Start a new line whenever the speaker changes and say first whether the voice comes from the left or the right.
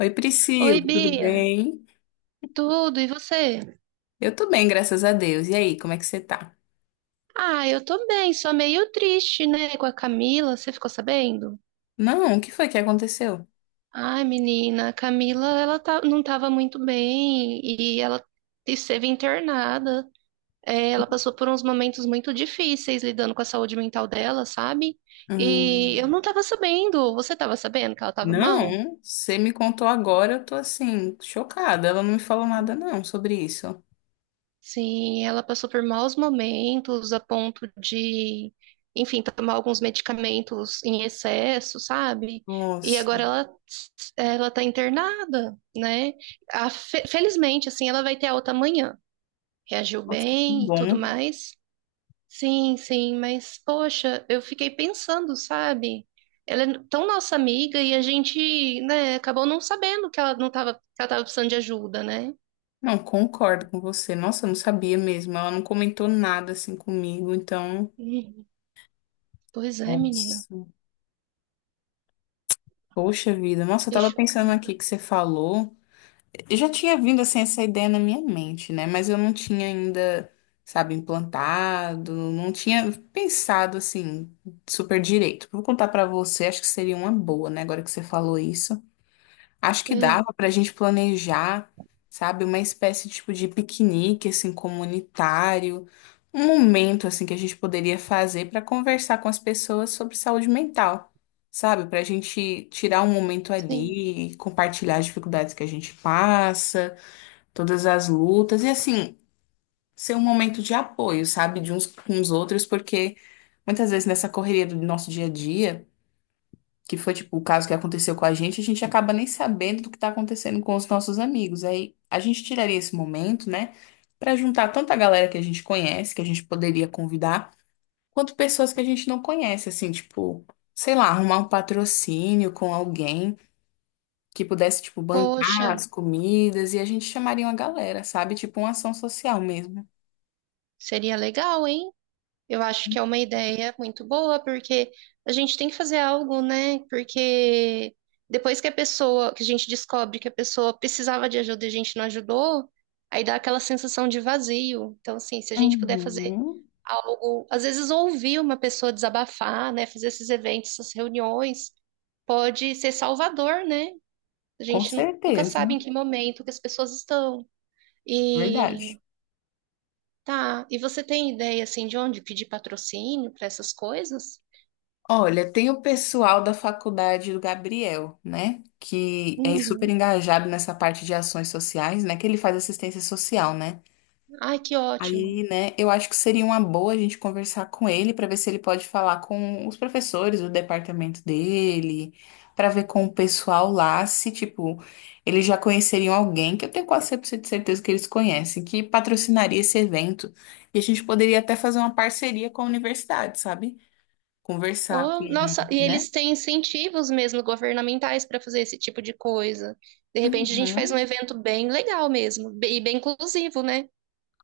left: Oi, Priscila,
right: Oi,
left: tudo
right: Bia.
left: bem?
right: Tudo, e você?
left: Eu tô bem, graças a Deus. E aí, como é que você tá?
right: Ah, eu tô bem, só meio triste, né, com a Camila, você ficou sabendo?
left: Não, o que foi que aconteceu?
right: Ai, menina, a Camila, ela tá, não tava muito bem e ela esteve internada. É, ela passou por uns momentos muito difíceis lidando com a saúde mental dela, sabe? E eu
left: Hum,
right: não tava sabendo, você tava sabendo que ela tava mal?
left: não, você me contou agora, eu tô assim, chocada. Ela não me falou nada não sobre isso.
right: Sim, ela passou por maus momentos a ponto de, enfim, tomar alguns medicamentos em excesso, sabe? E
left: Nossa,
right: agora ela, ela tá internada, né? Felizmente, assim, ela vai ter alta amanhã. Reagiu
left: nossa, que
right: bem e tudo
left: bom.
right: mais. Sim, sim, mas poxa, eu fiquei pensando, sabe? Ela é tão nossa amiga e a gente, né, acabou não sabendo que ela não tava, que ela tava precisando de ajuda, né?
left: Não, concordo com você. Nossa, eu não sabia mesmo. Ela não comentou nada assim comigo, então,
right: Hum, pois é, menina.
left: nossa. Poxa vida. Nossa, eu
right: Fiquei
left: tava pensando
right: chocada.
left: aqui que você falou. Eu já tinha vindo assim essa ideia na minha mente, né? Mas eu não tinha ainda, sabe, implantado, não tinha pensado assim super direito. Vou contar pra você, acho que seria uma boa, né? Agora que você falou isso, acho que
right: Ah,
left: dava pra gente planejar, sabe, uma espécie tipo de piquenique assim comunitário, um momento assim que a gente poderia fazer pra conversar com as pessoas sobre saúde mental. Sabe, pra gente tirar um momento
right: sim.
left: ali, compartilhar as dificuldades que a gente passa todas as lutas e assim, ser um momento de apoio, sabe, de uns com os outros, porque muitas vezes nessa correria do nosso dia a dia, que foi tipo o caso que aconteceu com a gente acaba nem sabendo do que tá acontecendo com os nossos amigos. Aí a gente tiraria esse momento, né, pra juntar tanta galera que a gente conhece, que a gente poderia convidar, quanto pessoas que a gente não conhece, assim, tipo, sei lá, arrumar um patrocínio com alguém que pudesse, tipo,
right: Poxa,
left: bancar as comidas e a gente chamaria uma galera, sabe? Tipo, uma ação social mesmo.
right: seria legal, hein? Eu acho que é uma ideia muito boa, porque a gente tem que fazer algo, né? Porque depois que a pessoa, que a gente descobre que a pessoa precisava de ajuda e a gente não ajudou, aí dá aquela sensação de vazio. Então, assim, se a gente puder fazer
left: Uhum.
right: algo, às vezes ouvir uma pessoa desabafar, né? Fazer esses eventos, essas reuniões, pode ser salvador, né? A
left: Com
right: gente nunca
left: certeza,
right: sabe em que momento que as pessoas estão. E
left: verdade.
right: tá. E você tem ideia assim de onde pedir patrocínio para essas coisas?
left: Olha, tem o pessoal da faculdade do Gabriel, né? Que é super
right: Uhum.
left: engajado nessa parte de ações sociais, né? Que ele faz assistência social, né?
right: Ai, que
left: Aí,
right: ótimo.
left: né, eu acho que seria uma boa a gente conversar com ele para ver se ele pode falar com os professores do departamento dele, para ver com o pessoal lá se, tipo, eles já conheceriam alguém, que eu tenho quase 100% de certeza que eles conhecem, que patrocinaria esse evento. E a gente poderia até fazer uma parceria com a universidade, sabe? Conversar com,
right: Ou, nossa, e
left: né?
right: eles têm incentivos mesmo governamentais para fazer esse tipo de coisa. De repente a gente faz
left: Uhum,
right: um evento bem legal mesmo, e bem inclusivo, né?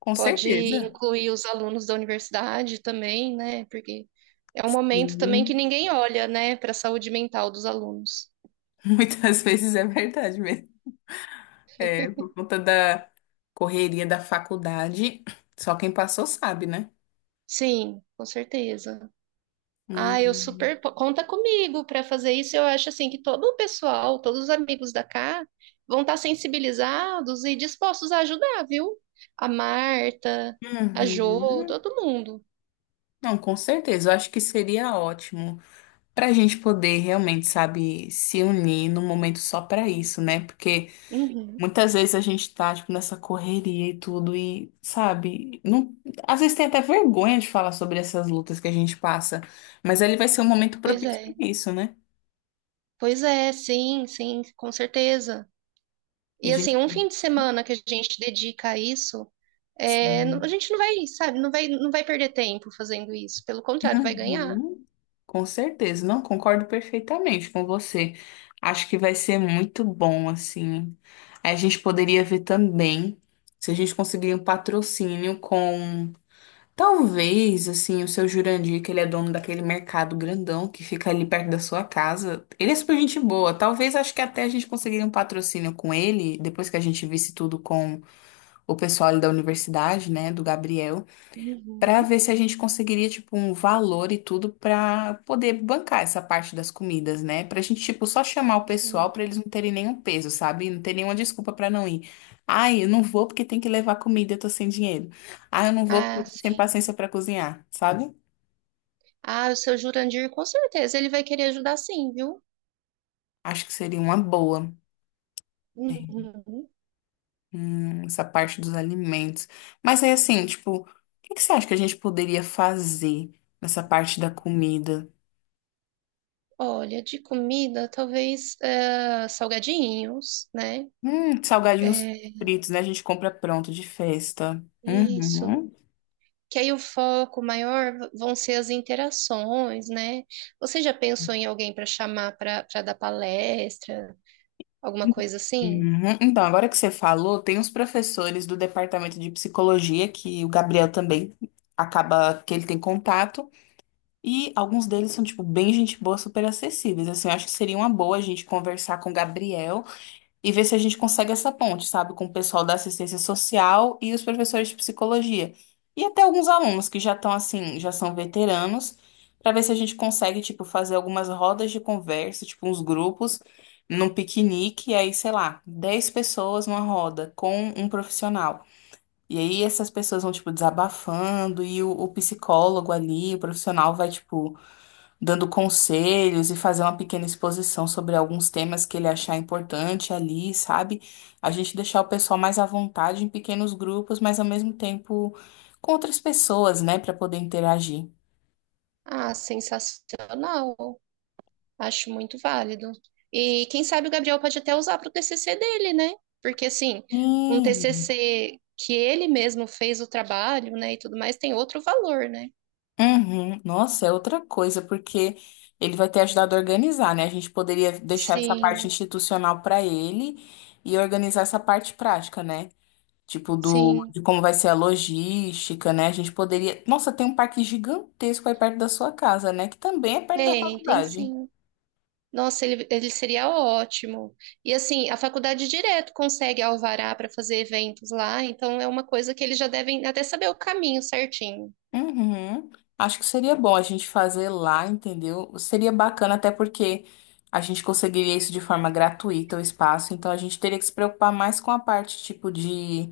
left: com
right: Pode
left: certeza.
right: incluir os alunos da universidade também, né? Porque é um momento também que
left: Sim,
right: ninguém olha, né, para a saúde mental dos alunos.
left: muitas vezes é verdade mesmo. É, por conta da correria da faculdade, só quem passou sabe, né?
right: Sim, com certeza. Ah, eu
left: Hum.
right: super conta comigo para fazer isso. Eu acho assim que todo o pessoal, todos os amigos da cá vão estar sensibilizados e dispostos a ajudar, viu? A Marta, a Jo,
left: Uhum.
right: todo mundo.
left: Não, com certeza. Eu acho que seria ótimo para a gente poder realmente, sabe, se unir num momento só para isso, né? Porque
right: Uhum.
left: muitas vezes a gente tá, tipo, nessa correria e tudo, e, sabe, não... às vezes tem até vergonha de falar sobre essas lutas que a gente passa, mas ele vai ser um momento
right: Pois
left: propício para
right: é.
left: isso, né?
right: Pois é, sim, sim, com certeza.
left: E a
right: E
left: gente.
right: assim, um fim de semana que a gente dedica a isso, é, a
left: Sim.
right: gente não vai, sabe, não vai perder tempo fazendo isso. Pelo contrário, vai ganhar.
left: Uhum. Com certeza, não concordo perfeitamente com você. Acho que vai ser muito bom, assim. A gente poderia ver também se a gente conseguir um patrocínio com, talvez, assim, o seu Jurandir, que ele é dono daquele mercado grandão que fica ali perto da sua casa. Ele é super gente boa. Talvez, acho que até a gente conseguiria um patrocínio com ele, depois que a gente visse tudo com o pessoal ali da universidade, né, do Gabriel para
right: Uhum.
left: ver se a gente conseguiria, tipo, um valor e tudo para poder bancar essa parte das comidas, né? Pra gente, tipo, só chamar o pessoal
right: Sim.
left: para eles não terem nenhum peso, sabe? Não ter nenhuma desculpa para não ir. Ai, eu não vou porque tem que levar comida, eu tô sem dinheiro. Ai, eu não vou porque
right: Ah,
left: eu tô sem
right: sim.
left: paciência para cozinhar, sabe?
right: Ah, o seu Jurandir, com certeza, ele vai querer ajudar sim, viu?
left: Acho que seria uma boa, é,
right: Uhum.
left: essa parte dos alimentos. Mas aí, assim, tipo, o que que você acha que a gente poderia fazer nessa parte da comida?
right: Olha, de comida, talvez salgadinhos, né?
left: Salgadinhos
right: É,
left: fritos, né? A gente compra pronto de festa.
right: isso.
left: Uhum,
right: Que aí o foco maior vão ser as interações, né? Você já pensou em alguém para chamar para dar palestra, alguma coisa assim?
left: uhum. Então, agora que você falou, tem uns professores do departamento de psicologia que o Gabriel também acaba que ele tem contato. E alguns deles são, tipo, bem gente boa, super acessíveis. Assim, eu acho que seria uma boa a gente conversar com o Gabriel. E ver se a gente consegue essa ponte, sabe, com o pessoal da assistência social e os professores de psicologia. E até alguns alunos que já estão assim, já são veteranos, para ver se a gente consegue, tipo, fazer algumas rodas de conversa, tipo, uns grupos, num piquenique, e aí, sei lá, 10 pessoas numa roda com um profissional. E aí essas pessoas vão, tipo, desabafando, e o psicólogo ali, o profissional vai, tipo, dando conselhos e fazer uma pequena exposição sobre alguns temas que ele achar importante ali, sabe? A gente deixar o pessoal mais à vontade em pequenos grupos, mas ao mesmo tempo com outras pessoas, né, para poder interagir.
right: Ah, sensacional. Acho muito válido. E quem sabe o Gabriel pode até usar para o TCC dele, né? Porque, assim, um
left: Hum,
right: TCC que ele mesmo fez o trabalho, né, e tudo mais, tem outro valor, né?
left: uhum. Nossa, é outra coisa, porque ele vai ter ajudado a organizar, né? A gente poderia deixar essa parte
right: Sim,
left: institucional para ele e organizar essa parte prática, né? Tipo,
right: sim.
left: de como vai ser a logística, né? A gente poderia. Nossa, tem um parque gigantesco aí perto da sua casa, né? Que também é perto da
right: Tem, tem
left: faculdade.
right: sim. Nossa, ele seria ótimo. E, assim, a faculdade direto consegue alvará para fazer eventos lá, então é uma coisa que eles já devem até saber o caminho certinho.
left: Uhum. Acho que seria bom a gente fazer lá, entendeu? Seria bacana, até porque a gente conseguiria isso de forma gratuita, o espaço. Então a gente teria que se preocupar mais com a parte, tipo,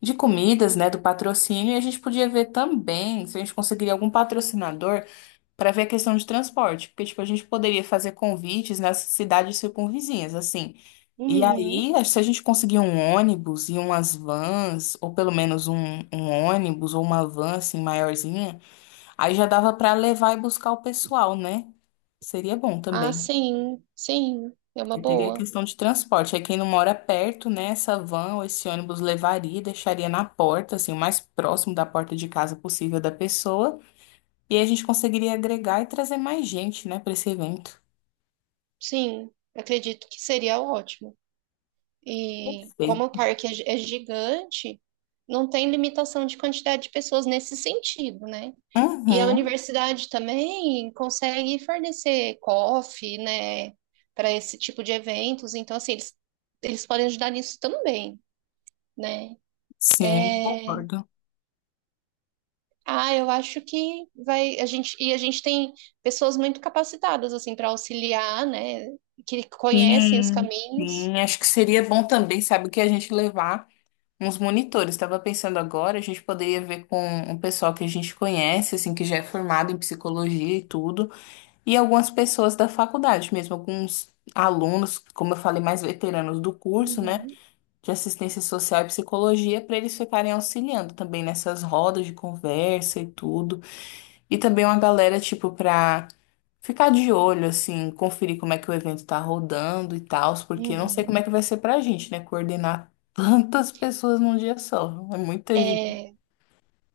left: de comidas, né? Do patrocínio. E a gente podia ver também se a gente conseguiria algum patrocinador. Pra ver a questão de transporte, porque tipo a gente poderia fazer convites nas cidades circunvizinhas, assim. E
right: Uhum.
left: aí, acho que se a gente conseguir um ônibus e umas vans, ou pelo menos um, um ônibus ou uma van assim maiorzinha, aí já dava pra levar e buscar o pessoal, né? Seria bom
right: Ah,
left: também.
right: sim, sim. É uma
left: Porque teria a
right: boa.
left: questão de transporte. Aí quem não mora perto, né, essa van ou esse ônibus levaria, e deixaria na porta, assim, o mais próximo da porta de casa possível da pessoa. E aí a gente conseguiria agregar e trazer mais gente, né, para esse evento.
right: Sim, acredito que seria ótimo. E como o
left: Perfeito.
right: parque é é gigante, não tem limitação de quantidade de pessoas nesse sentido, né? E a
left: Uhum,
right: universidade também consegue fornecer coffee, né, para esse tipo de eventos. Então, assim, eles podem ajudar nisso também, né?
left: sim,
right: É,
left: concordo.
right: ah, eu acho que vai a gente e a gente tem pessoas muito capacitadas assim para auxiliar, né? Que conhecem os
left: Sim,
right: caminhos.
left: sim. Acho que seria bom também, sabe, que a gente levar uns monitores. Estava pensando agora, a gente poderia ver com um pessoal que a gente conhece, assim, que já é formado em psicologia e tudo, e algumas pessoas da faculdade mesmo, alguns alunos, como eu falei, mais veteranos do curso, né,
right: Uhum,
left: de assistência social e psicologia, para eles ficarem auxiliando também nessas rodas de conversa e tudo. E também uma galera, tipo, para ficar de olho, assim, conferir como é que o evento tá rodando e tal, porque eu não sei como é
right: uhum.
left: que vai ser pra gente, né? Coordenar tantas pessoas num dia só. É muita gente.
right: É,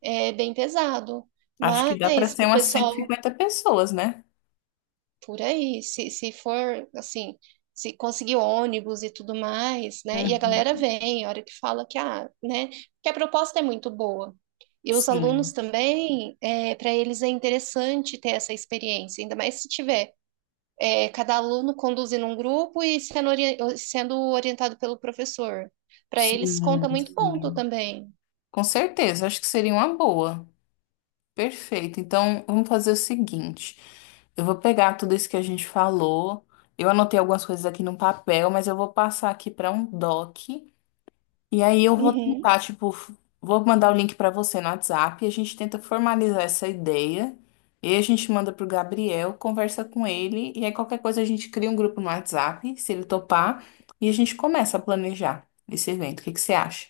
right: é bem pesado.
left: Acho que dá pra
right: Mas
left: ser
right: o
left: umas cento e
right: pessoal
left: cinquenta pessoas, né?
right: por aí, se for assim, se conseguir ônibus e tudo mais, né? E a
left: Uhum.
right: galera vem, a hora que fala que, ah, né? Que a proposta é muito boa. E os alunos
left: Sim,
right: também, para eles é interessante ter essa experiência, ainda mais se tiver é, cada aluno conduzindo um grupo e sendo, sendo orientado pelo professor. Para eles conta
left: sim,
right: muito ponto
left: sim.
right: também.
left: Com certeza, acho que seria uma boa. Perfeito. Então, vamos fazer o seguinte. Eu vou pegar tudo isso que a gente falou. Eu anotei algumas coisas aqui num papel, mas eu vou passar aqui para um doc. E aí eu vou
right: Uhum.
left: tentar, tipo, vou mandar o link pra você no WhatsApp, a gente tenta formalizar essa ideia, e a gente manda pro Gabriel, conversa com ele, e aí qualquer coisa a gente cria um grupo no WhatsApp, se ele topar, e a gente começa a planejar esse evento. O que que você acha?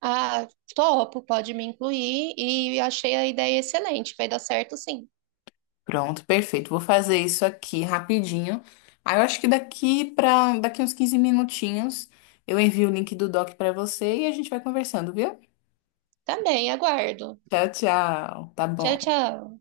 right: Ah, topo, pode me incluir e achei a ideia excelente. Vai dar certo, sim.
left: Pronto, perfeito. Vou fazer isso aqui rapidinho. Aí eu acho que daqui uns 15 minutinhos eu envio o link do doc pra você e a gente vai conversando, viu?
right: Também, aguardo.
left: Tchau, tchau. Tá
right: Tchau,
left: bom.
right: tchau.